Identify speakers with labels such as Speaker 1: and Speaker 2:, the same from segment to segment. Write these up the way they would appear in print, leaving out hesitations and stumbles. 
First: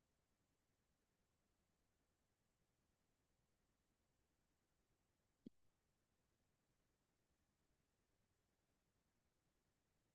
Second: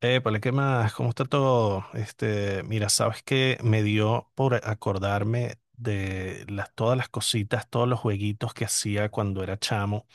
Speaker 1: Épale, ¿qué más? ¿Cómo está todo? Mira, sabes que me dio por acordarme de todas las cositas, todos los jueguitos que hacía cuando era chamo.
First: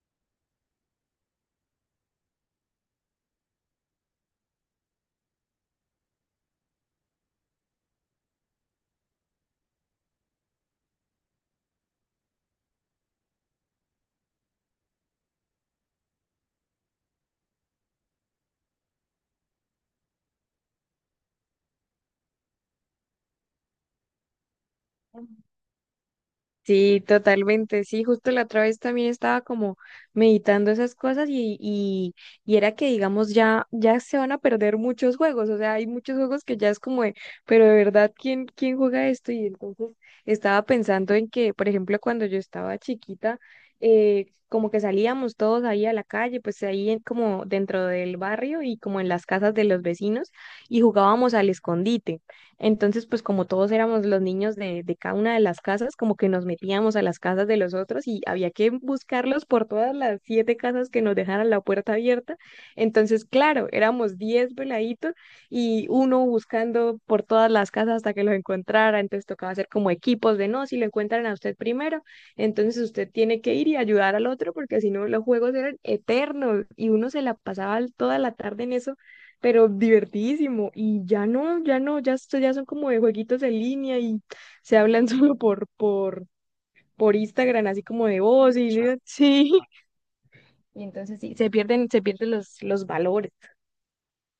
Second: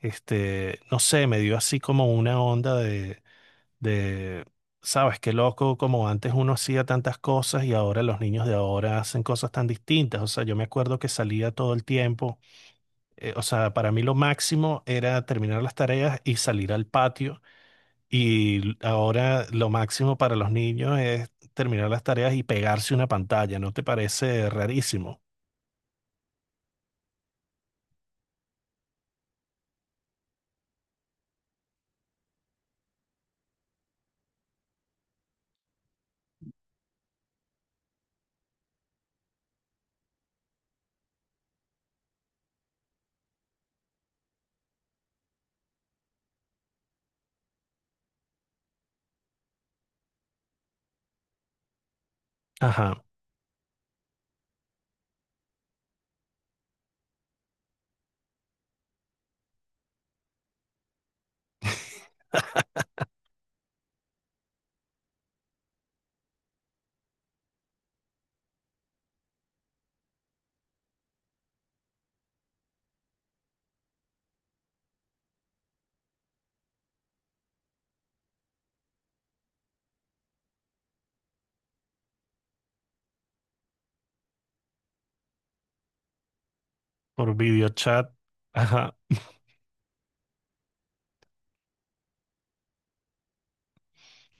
Speaker 1: No sé, me dio así como una onda de, sabes, qué loco, como antes uno hacía tantas cosas y ahora los niños de ahora hacen cosas tan distintas. O sea, yo me acuerdo que salía todo el tiempo. O sea, para mí lo máximo era terminar las tareas y salir al patio, y ahora lo máximo para los niños es terminar las tareas y pegarse una pantalla, ¿no te parece rarísimo?
Speaker 2: Sí, totalmente, sí, justo la otra vez también estaba como meditando esas cosas y era que digamos ya se van a perder muchos juegos, o sea, hay muchos juegos que ya es como de, pero de verdad, ¿quién juega esto? Y entonces estaba pensando en que, por ejemplo, cuando yo estaba chiquita, como que salíamos todos ahí a la calle, pues ahí como dentro del barrio y como en las casas de los vecinos y jugábamos al escondite.
Speaker 1: Ajá,
Speaker 2: Entonces, pues como todos éramos los niños de cada una de las casas, como que nos metíamos a las casas de los otros y había que buscarlos por todas las 7 casas que nos dejaran la puerta abierta. Entonces, claro, éramos 10 veladitos y uno buscando por todas las casas hasta que los encontrara. Entonces tocaba hacer como equipos de no, si lo encuentran a usted primero, entonces usted tiene que ir y ayudar al otro porque si no los juegos eran eternos y uno se la pasaba toda la tarde en eso, pero divertidísimo. Y ya no, ya no, ya, esto ya son como de jueguitos en línea y se hablan solo por
Speaker 1: por
Speaker 2: Instagram, así como
Speaker 1: videochat.
Speaker 2: de voz y yo,
Speaker 1: Ajá.
Speaker 2: sí. Y entonces sí, se pierden los valores.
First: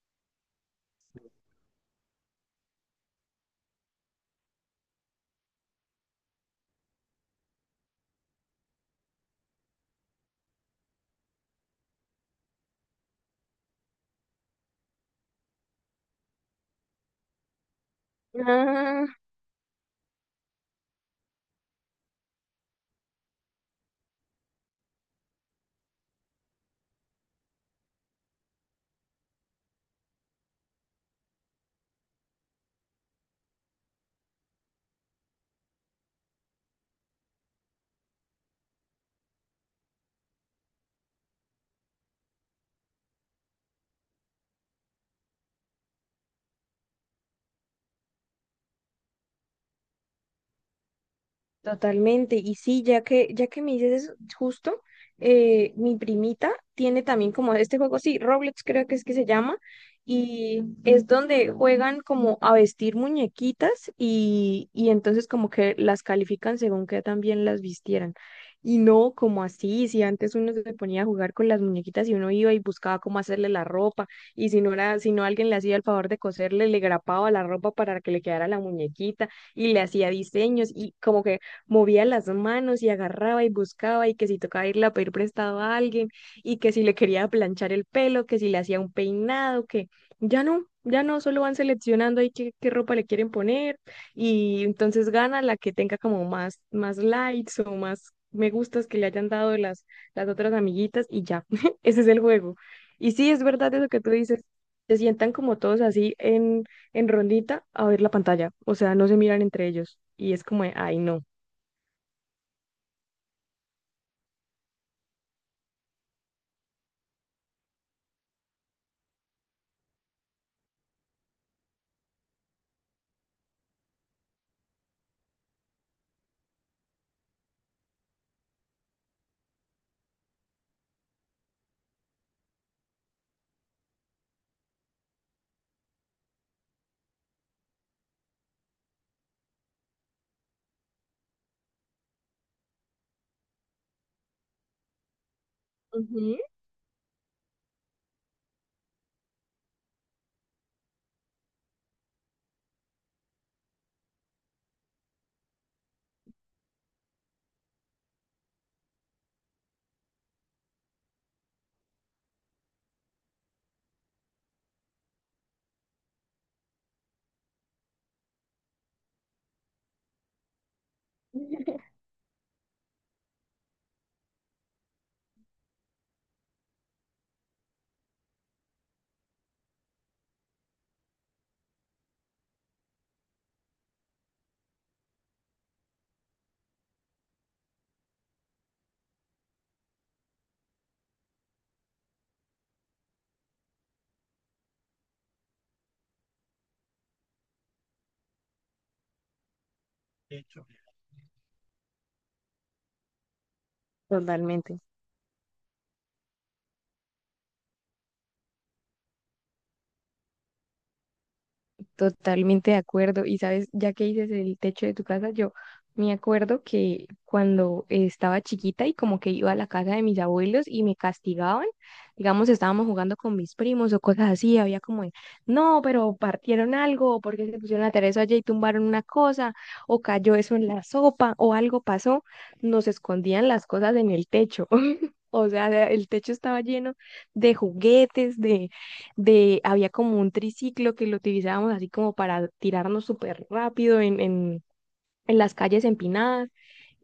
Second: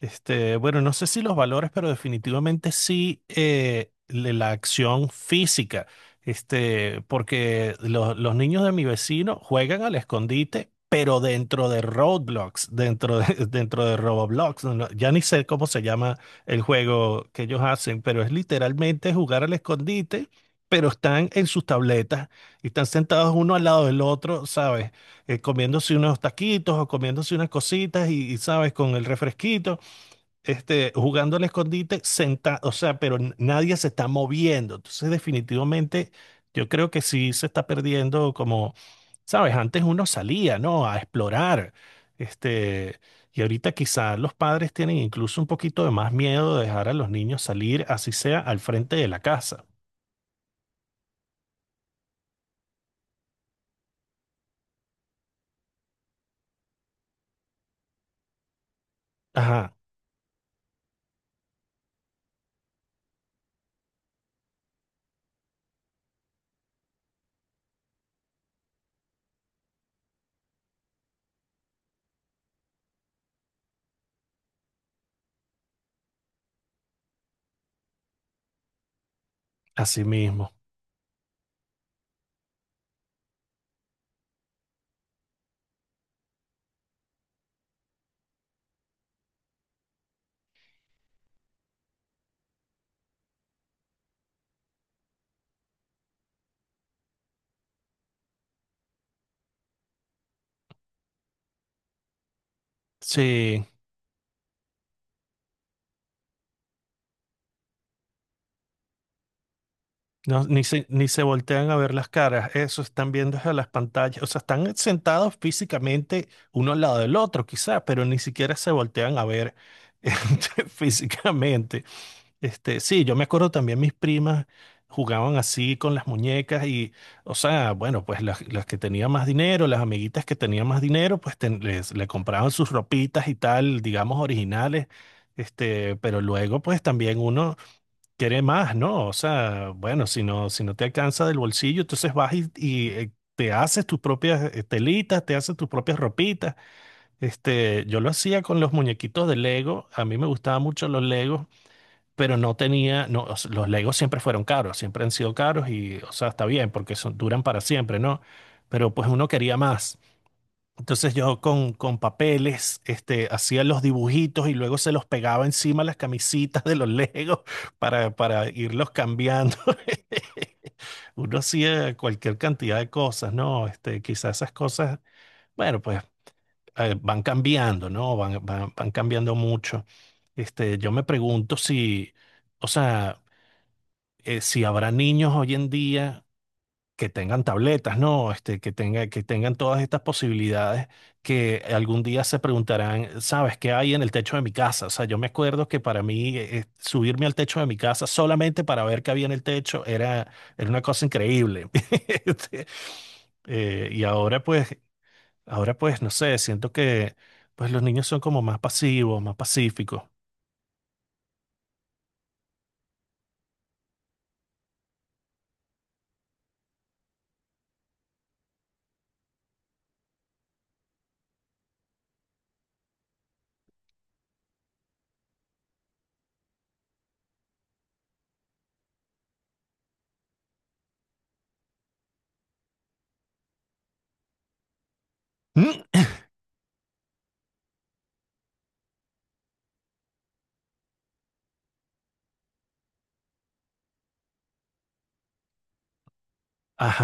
Speaker 1: Bueno, no sé si los valores, pero definitivamente sí, la acción física. Porque los niños de mi vecino juegan al escondite, pero dentro de Roblox, dentro de, dentro de Roblox. No, ya ni sé cómo se llama el juego que ellos hacen, pero es literalmente jugar al escondite, pero están en sus tabletas y están sentados uno al lado del otro, ¿sabes? Comiéndose unos taquitos o comiéndose unas cositas y sabes, con el refresquito, jugando al escondite sentado, o sea, pero nadie se está moviendo. Entonces, definitivamente, yo creo que sí se está perdiendo como, sabes, antes uno salía, ¿no? A explorar. Este, y ahorita quizás los padres tienen incluso un poquito de más miedo de dejar a los niños salir, así sea al frente de la casa.
Speaker 2: Totalmente. Y sí, ya que me dices eso, justo, mi primita tiene también como este juego, sí, Roblox creo que es que se llama,
Speaker 1: Ajá,
Speaker 2: y es donde juegan como a vestir muñequitas y entonces como que las califican según que también las vistieran. Y no como así, si antes uno se ponía a jugar con las muñequitas y uno iba y buscaba cómo hacerle la ropa, y si no alguien le hacía el favor de coserle, le grapaba la ropa para que le quedara la muñequita y le
Speaker 1: así
Speaker 2: hacía
Speaker 1: mismo.
Speaker 2: diseños y como que movía las manos y agarraba y buscaba y que si tocaba irle a pedir prestado a alguien y que si le quería planchar el pelo, que si le hacía un peinado, que ya no, ya no, solo van seleccionando ahí qué ropa le quieren poner y entonces gana la que tenga como más likes o más me gustas que le hayan dado las otras amiguitas y ya, ese es el juego. Y sí, es
Speaker 1: Sí.
Speaker 2: verdad eso que tú dices, se sientan como todos así en rondita a ver la pantalla, o sea, no se miran entre ellos y
Speaker 1: No,
Speaker 2: es como, de, ay,
Speaker 1: ni se
Speaker 2: no.
Speaker 1: voltean a ver las caras, eso están viendo desde las pantallas, o sea, están sentados físicamente uno al lado del otro, quizá, pero ni siquiera se voltean a ver físicamente. Sí, yo me acuerdo también mis primas jugaban así con las muñecas y, o sea, bueno, pues las que tenían más dinero, las amiguitas que tenían más dinero, pues le compraban sus ropitas y tal, digamos, originales. Pero luego, pues también uno quiere más, ¿no? O sea, bueno, si no te alcanza del bolsillo, entonces vas te haces tus propias telitas, te haces tus propias
Speaker 2: Ujú.
Speaker 1: ropitas. Yo lo hacía con los muñequitos de Lego. A mí me gustaban mucho los Legos, pero no tenía, no, o sea, los Legos siempre fueron caros, siempre han sido caros y, o sea, está bien porque son, duran para siempre, ¿no? Pero pues uno quería más. Entonces yo con papeles hacía los dibujitos y luego se los pegaba encima a las camisitas de los Legos para irlos cambiando. Uno hacía cualquier cantidad de cosas, ¿no? Quizás esas cosas, bueno, pues van cambiando, ¿no? Van cambiando mucho. Yo me pregunto si, o sea, si habrá niños hoy en día que tengan tabletas, ¿no? Que tengan todas estas posibilidades, que algún día se preguntarán, ¿sabes qué hay en el techo de mi casa? O sea, yo me acuerdo que para mí subirme al techo de mi casa solamente para ver qué había en el techo era una cosa increíble. Este, y
Speaker 2: Totalmente,
Speaker 1: ahora pues, no sé, siento que pues los niños son como más pasivos, más pacíficos.
Speaker 2: totalmente de acuerdo. Y sabes, ya que dices el techo de tu casa, yo me acuerdo que cuando estaba chiquita y como que iba a la casa de mis abuelos y me castigaban, digamos, estábamos jugando con mis primos o cosas así, había como, de, no, pero partieron algo, porque se pusieron a tarea eso allá y tumbaron una cosa, o cayó eso en la sopa, o algo pasó, nos escondían las cosas en el techo. O sea,
Speaker 1: Mm.
Speaker 2: el techo estaba lleno de juguetes, de, había como un triciclo que lo utilizábamos así como para tirarnos súper rápido en las calles empinadas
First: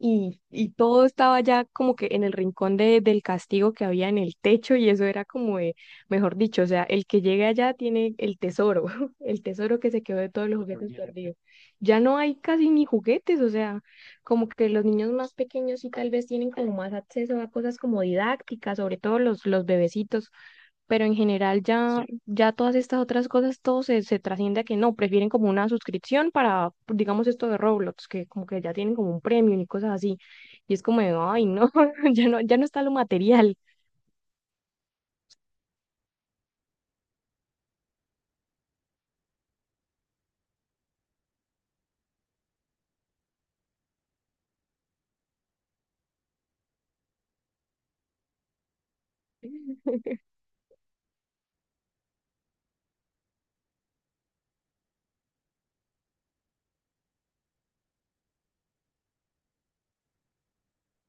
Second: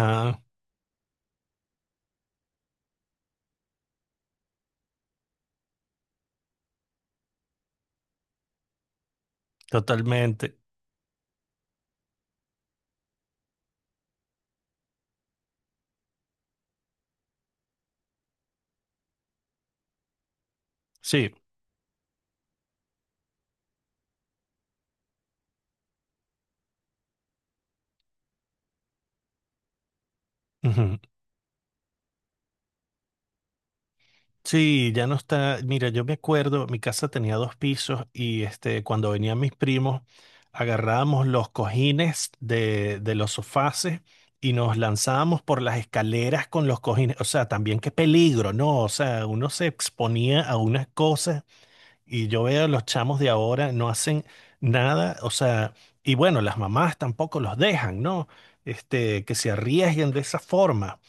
Speaker 2: y todo estaba ya como que en el rincón de, del castigo que había en el techo y eso era como de, mejor dicho, o sea, el que llegue allá tiene el tesoro, el tesoro que se quedó de todos
Speaker 1: totalmente.
Speaker 2: los juguetes perdidos. Ya no hay casi ni juguetes, o sea, como que los niños más pequeños sí tal vez tienen como más acceso a cosas como didácticas, sobre todo los bebecitos, pero en
Speaker 1: Sí.
Speaker 2: general ya todas estas otras cosas, todo se trasciende a que no, prefieren como una suscripción para, digamos, esto de Roblox, que como que ya tienen como un premium y cosas así. Y es
Speaker 1: Ujú.
Speaker 2: como, de, ay, no, ya no, ya no está lo material.
Speaker 1: Sí, ya no está. Mira, yo me acuerdo, mi casa tenía dos pisos y cuando venían mis primos, agarrábamos los cojines de los sofás y nos lanzábamos por las escaleras con los cojines. O sea, también qué peligro, ¿no? O sea, uno se exponía a unas cosas y yo veo a los chamos de ahora no hacen nada. O sea, y bueno, las mamás tampoco los dejan, ¿no? Que se arriesguen de esa forma.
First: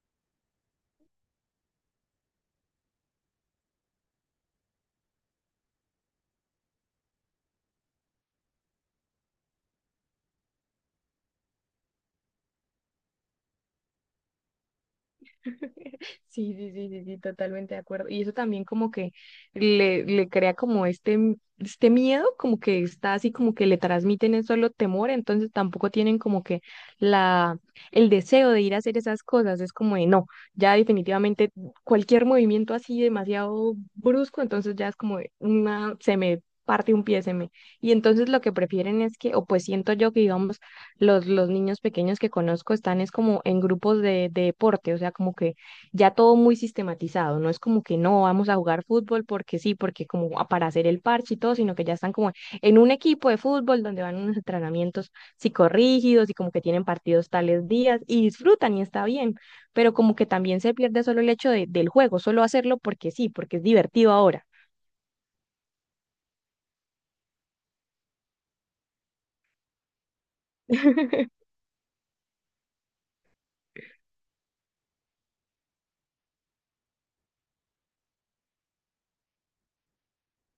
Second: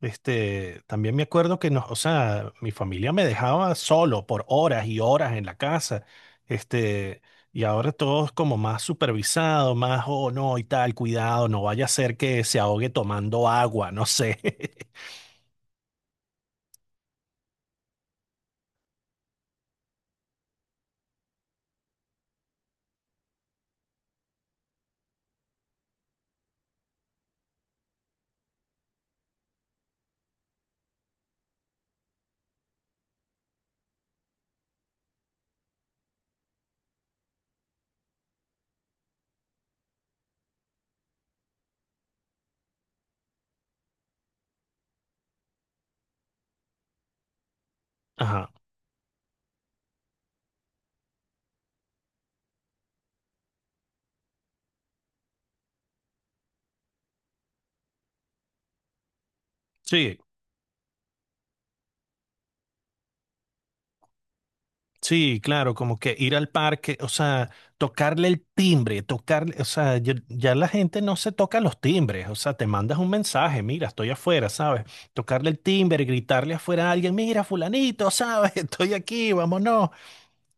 Speaker 1: También me acuerdo que o sea, mi familia me dejaba solo por horas y horas en la casa. Este, y ahora todo es como más supervisado, más, oh, no, y tal, cuidado, no vaya a ser que se ahogue tomando agua, no sé.
Speaker 2: Sí, sí, sí, sí, sí, totalmente de acuerdo. Y eso también como que le crea como este, este miedo, como que está así, como que le transmiten es solo temor, entonces tampoco tienen como que la, el deseo de ir a hacer esas cosas. Es como de no, ya definitivamente cualquier movimiento así demasiado brusco, entonces ya es como de una, se me parte un pie, se me. Y entonces lo que prefieren es que, o pues siento yo que digamos, los niños pequeños que conozco están es como en grupos de deporte, o sea, como que ya todo muy sistematizado, no es como que no vamos
Speaker 1: Ajá.
Speaker 2: a jugar fútbol porque sí, porque como para hacer el parche y todo, sino que ya están como en un equipo de fútbol donde van unos entrenamientos psicorrígidos y como que tienen partidos tales días y disfrutan y está bien, pero como
Speaker 1: Sí,
Speaker 2: que también se pierde solo el hecho del juego, solo hacerlo porque sí, porque es divertido ahora.
Speaker 1: sí, claro, como que ir al parque, o sea, tocarle el timbre, tocarle, o sea, ya, ya la gente no se toca los timbres, o sea, te mandas un mensaje, mira, estoy afuera, ¿sabes? Tocarle el timbre, gritarle afuera a alguien, mira, fulanito, ¿sabes? Estoy aquí, vámonos.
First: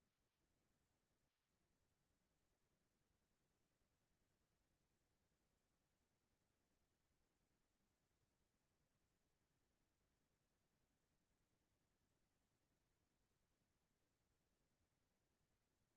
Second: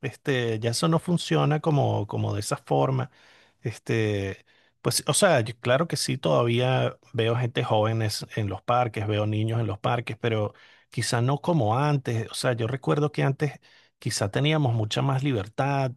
Speaker 1: Ya eso no funciona como, como de esa forma. Este, pues, o sea, claro que sí, todavía veo gente joven en los parques, veo niños en los parques, pero quizá no como antes. O sea, yo recuerdo que antes quizá teníamos mucha más libertad.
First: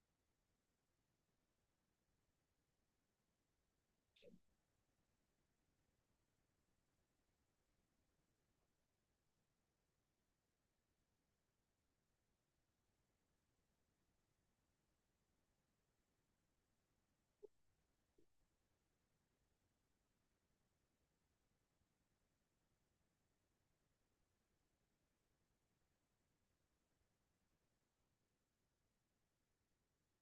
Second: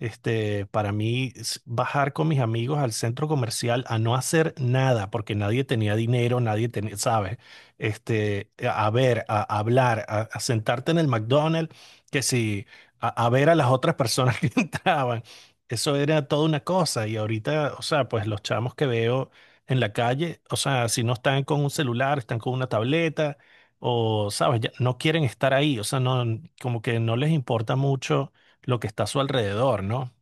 Speaker 1: Para mí, bajar con mis amigos al centro comercial a no hacer nada, porque nadie tenía dinero, nadie tenía, ¿sabes? A ver, a hablar, a sentarte en el McDonald's, que si a ver a las otras personas que entraban. Eso era toda una cosa. Y ahorita, o sea, pues los chamos que veo en la calle, o sea, si no están con un celular, están con una tableta, o, sabes, ya no quieren estar ahí. O sea, no, como que no les importa mucho lo que está a su alrededor, ¿no?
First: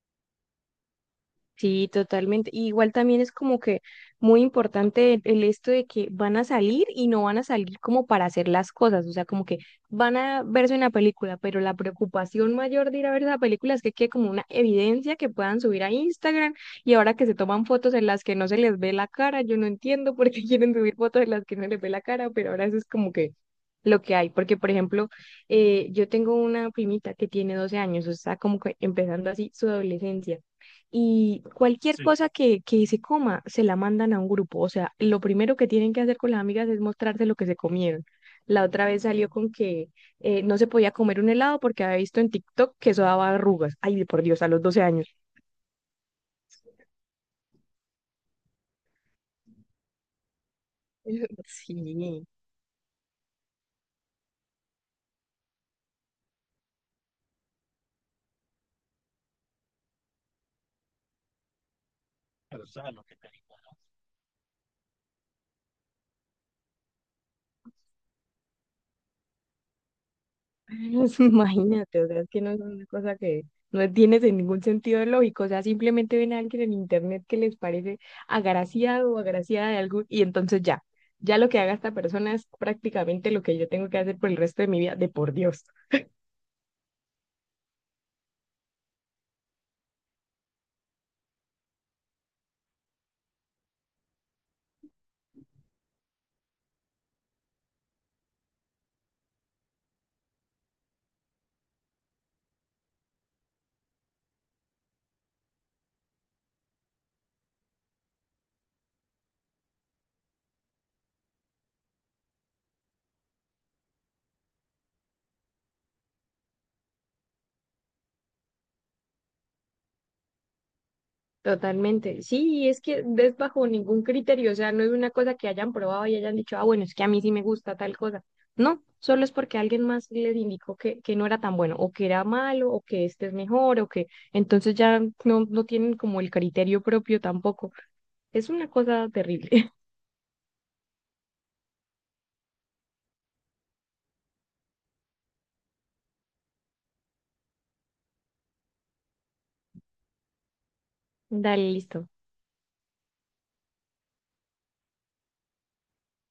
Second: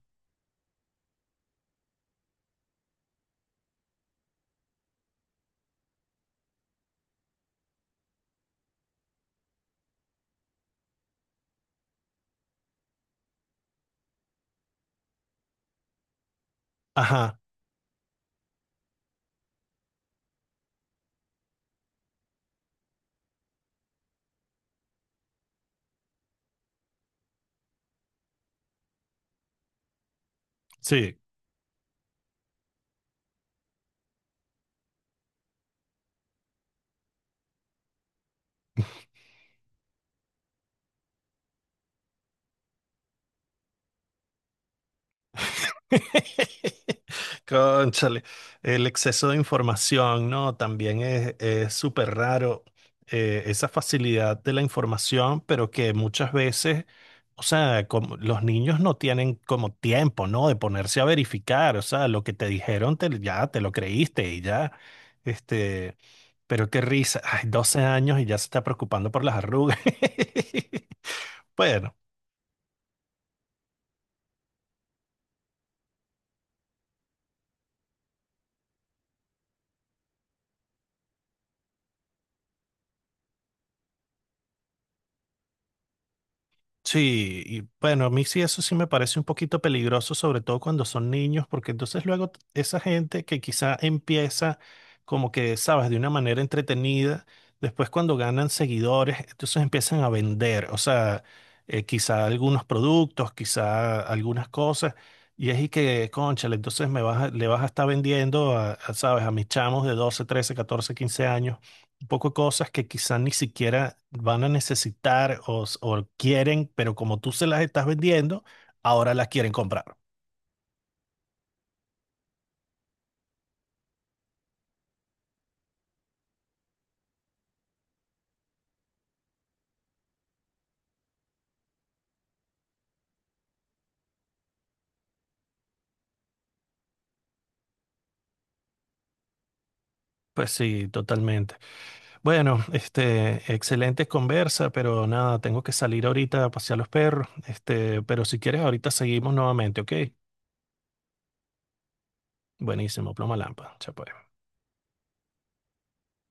Speaker 2: Sí, totalmente. Y igual también es como que muy importante el esto de que van a salir y no van a salir como para hacer las cosas, o sea, como que van a verse una película, pero la preocupación mayor de ir a ver esa película es que quede como una evidencia que puedan subir a Instagram y ahora que se
Speaker 1: Ajá,
Speaker 2: toman fotos en las que no se les ve la cara, yo no entiendo por qué quieren subir fotos en las que no les ve la cara, pero ahora eso es como que lo que hay, porque por ejemplo, yo tengo una primita que tiene 12 años, o sea, como que empezando así su adolescencia
Speaker 1: sí.
Speaker 2: y cualquier Sí. cosa que se coma se la mandan a un grupo. O sea, lo primero que tienen que hacer con las amigas es mostrarse lo que se comieron. La otra vez salió con que no se podía comer un helado porque había visto en TikTok que eso daba arrugas. Ay, por Dios, a los 12 años.
Speaker 1: Cónchale, el exceso de información, ¿no? También es súper
Speaker 2: Sí.
Speaker 1: raro, esa facilidad de la información, pero que muchas veces, o sea, como los niños no tienen como tiempo, ¿no? De ponerse a verificar, o sea, lo que te dijeron, ya te lo creíste y ya, este, pero qué risa, ay, 12 años y ya se está preocupando por las arrugas. Bueno.
Speaker 2: Imagínate, o sea, es que no es una cosa que no tiene de ningún sentido lógico, o sea, simplemente ven a alguien en internet que les parece agraciado o agraciada de algo y entonces ya, ya lo que haga esta persona es prácticamente lo que yo tengo que hacer por el resto de mi vida, de por Dios.
Speaker 1: Sí, y bueno, a mí sí eso sí me parece un poquito peligroso, sobre todo cuando son niños, porque entonces luego esa gente que quizá empieza como que, sabes, de una manera entretenida, después cuando ganan seguidores, entonces empiezan a vender, o sea, quizá algunos productos, quizá algunas cosas, y es y que, cónchale, entonces me le vas a estar vendiendo a sabes, a mis chamos de 12, 13, 14, 15 años un poco de cosas que quizás ni siquiera van a necesitar o quieren, pero como tú se las estás vendiendo, ahora las quieren comprar.
Speaker 2: Totalmente. Sí, y es que es bajo ningún criterio, o sea, no es una cosa que hayan probado y hayan dicho, ah, bueno, es que a mí sí me gusta tal cosa. No, solo es porque alguien más les indicó que no era tan bueno, o que era malo, o que este es mejor, o que entonces ya no, no tienen como el criterio propio tampoco. Es una cosa terrible.
Speaker 1: Pues sí, totalmente. Bueno, excelente conversa, pero nada, tengo que salir ahorita a pasear los perros. Pero si quieres, ahorita seguimos nuevamente, ¿ok?
Speaker 2: Dale, listo.
Speaker 1: Buenísimo, ploma lámpara. Chao, pues.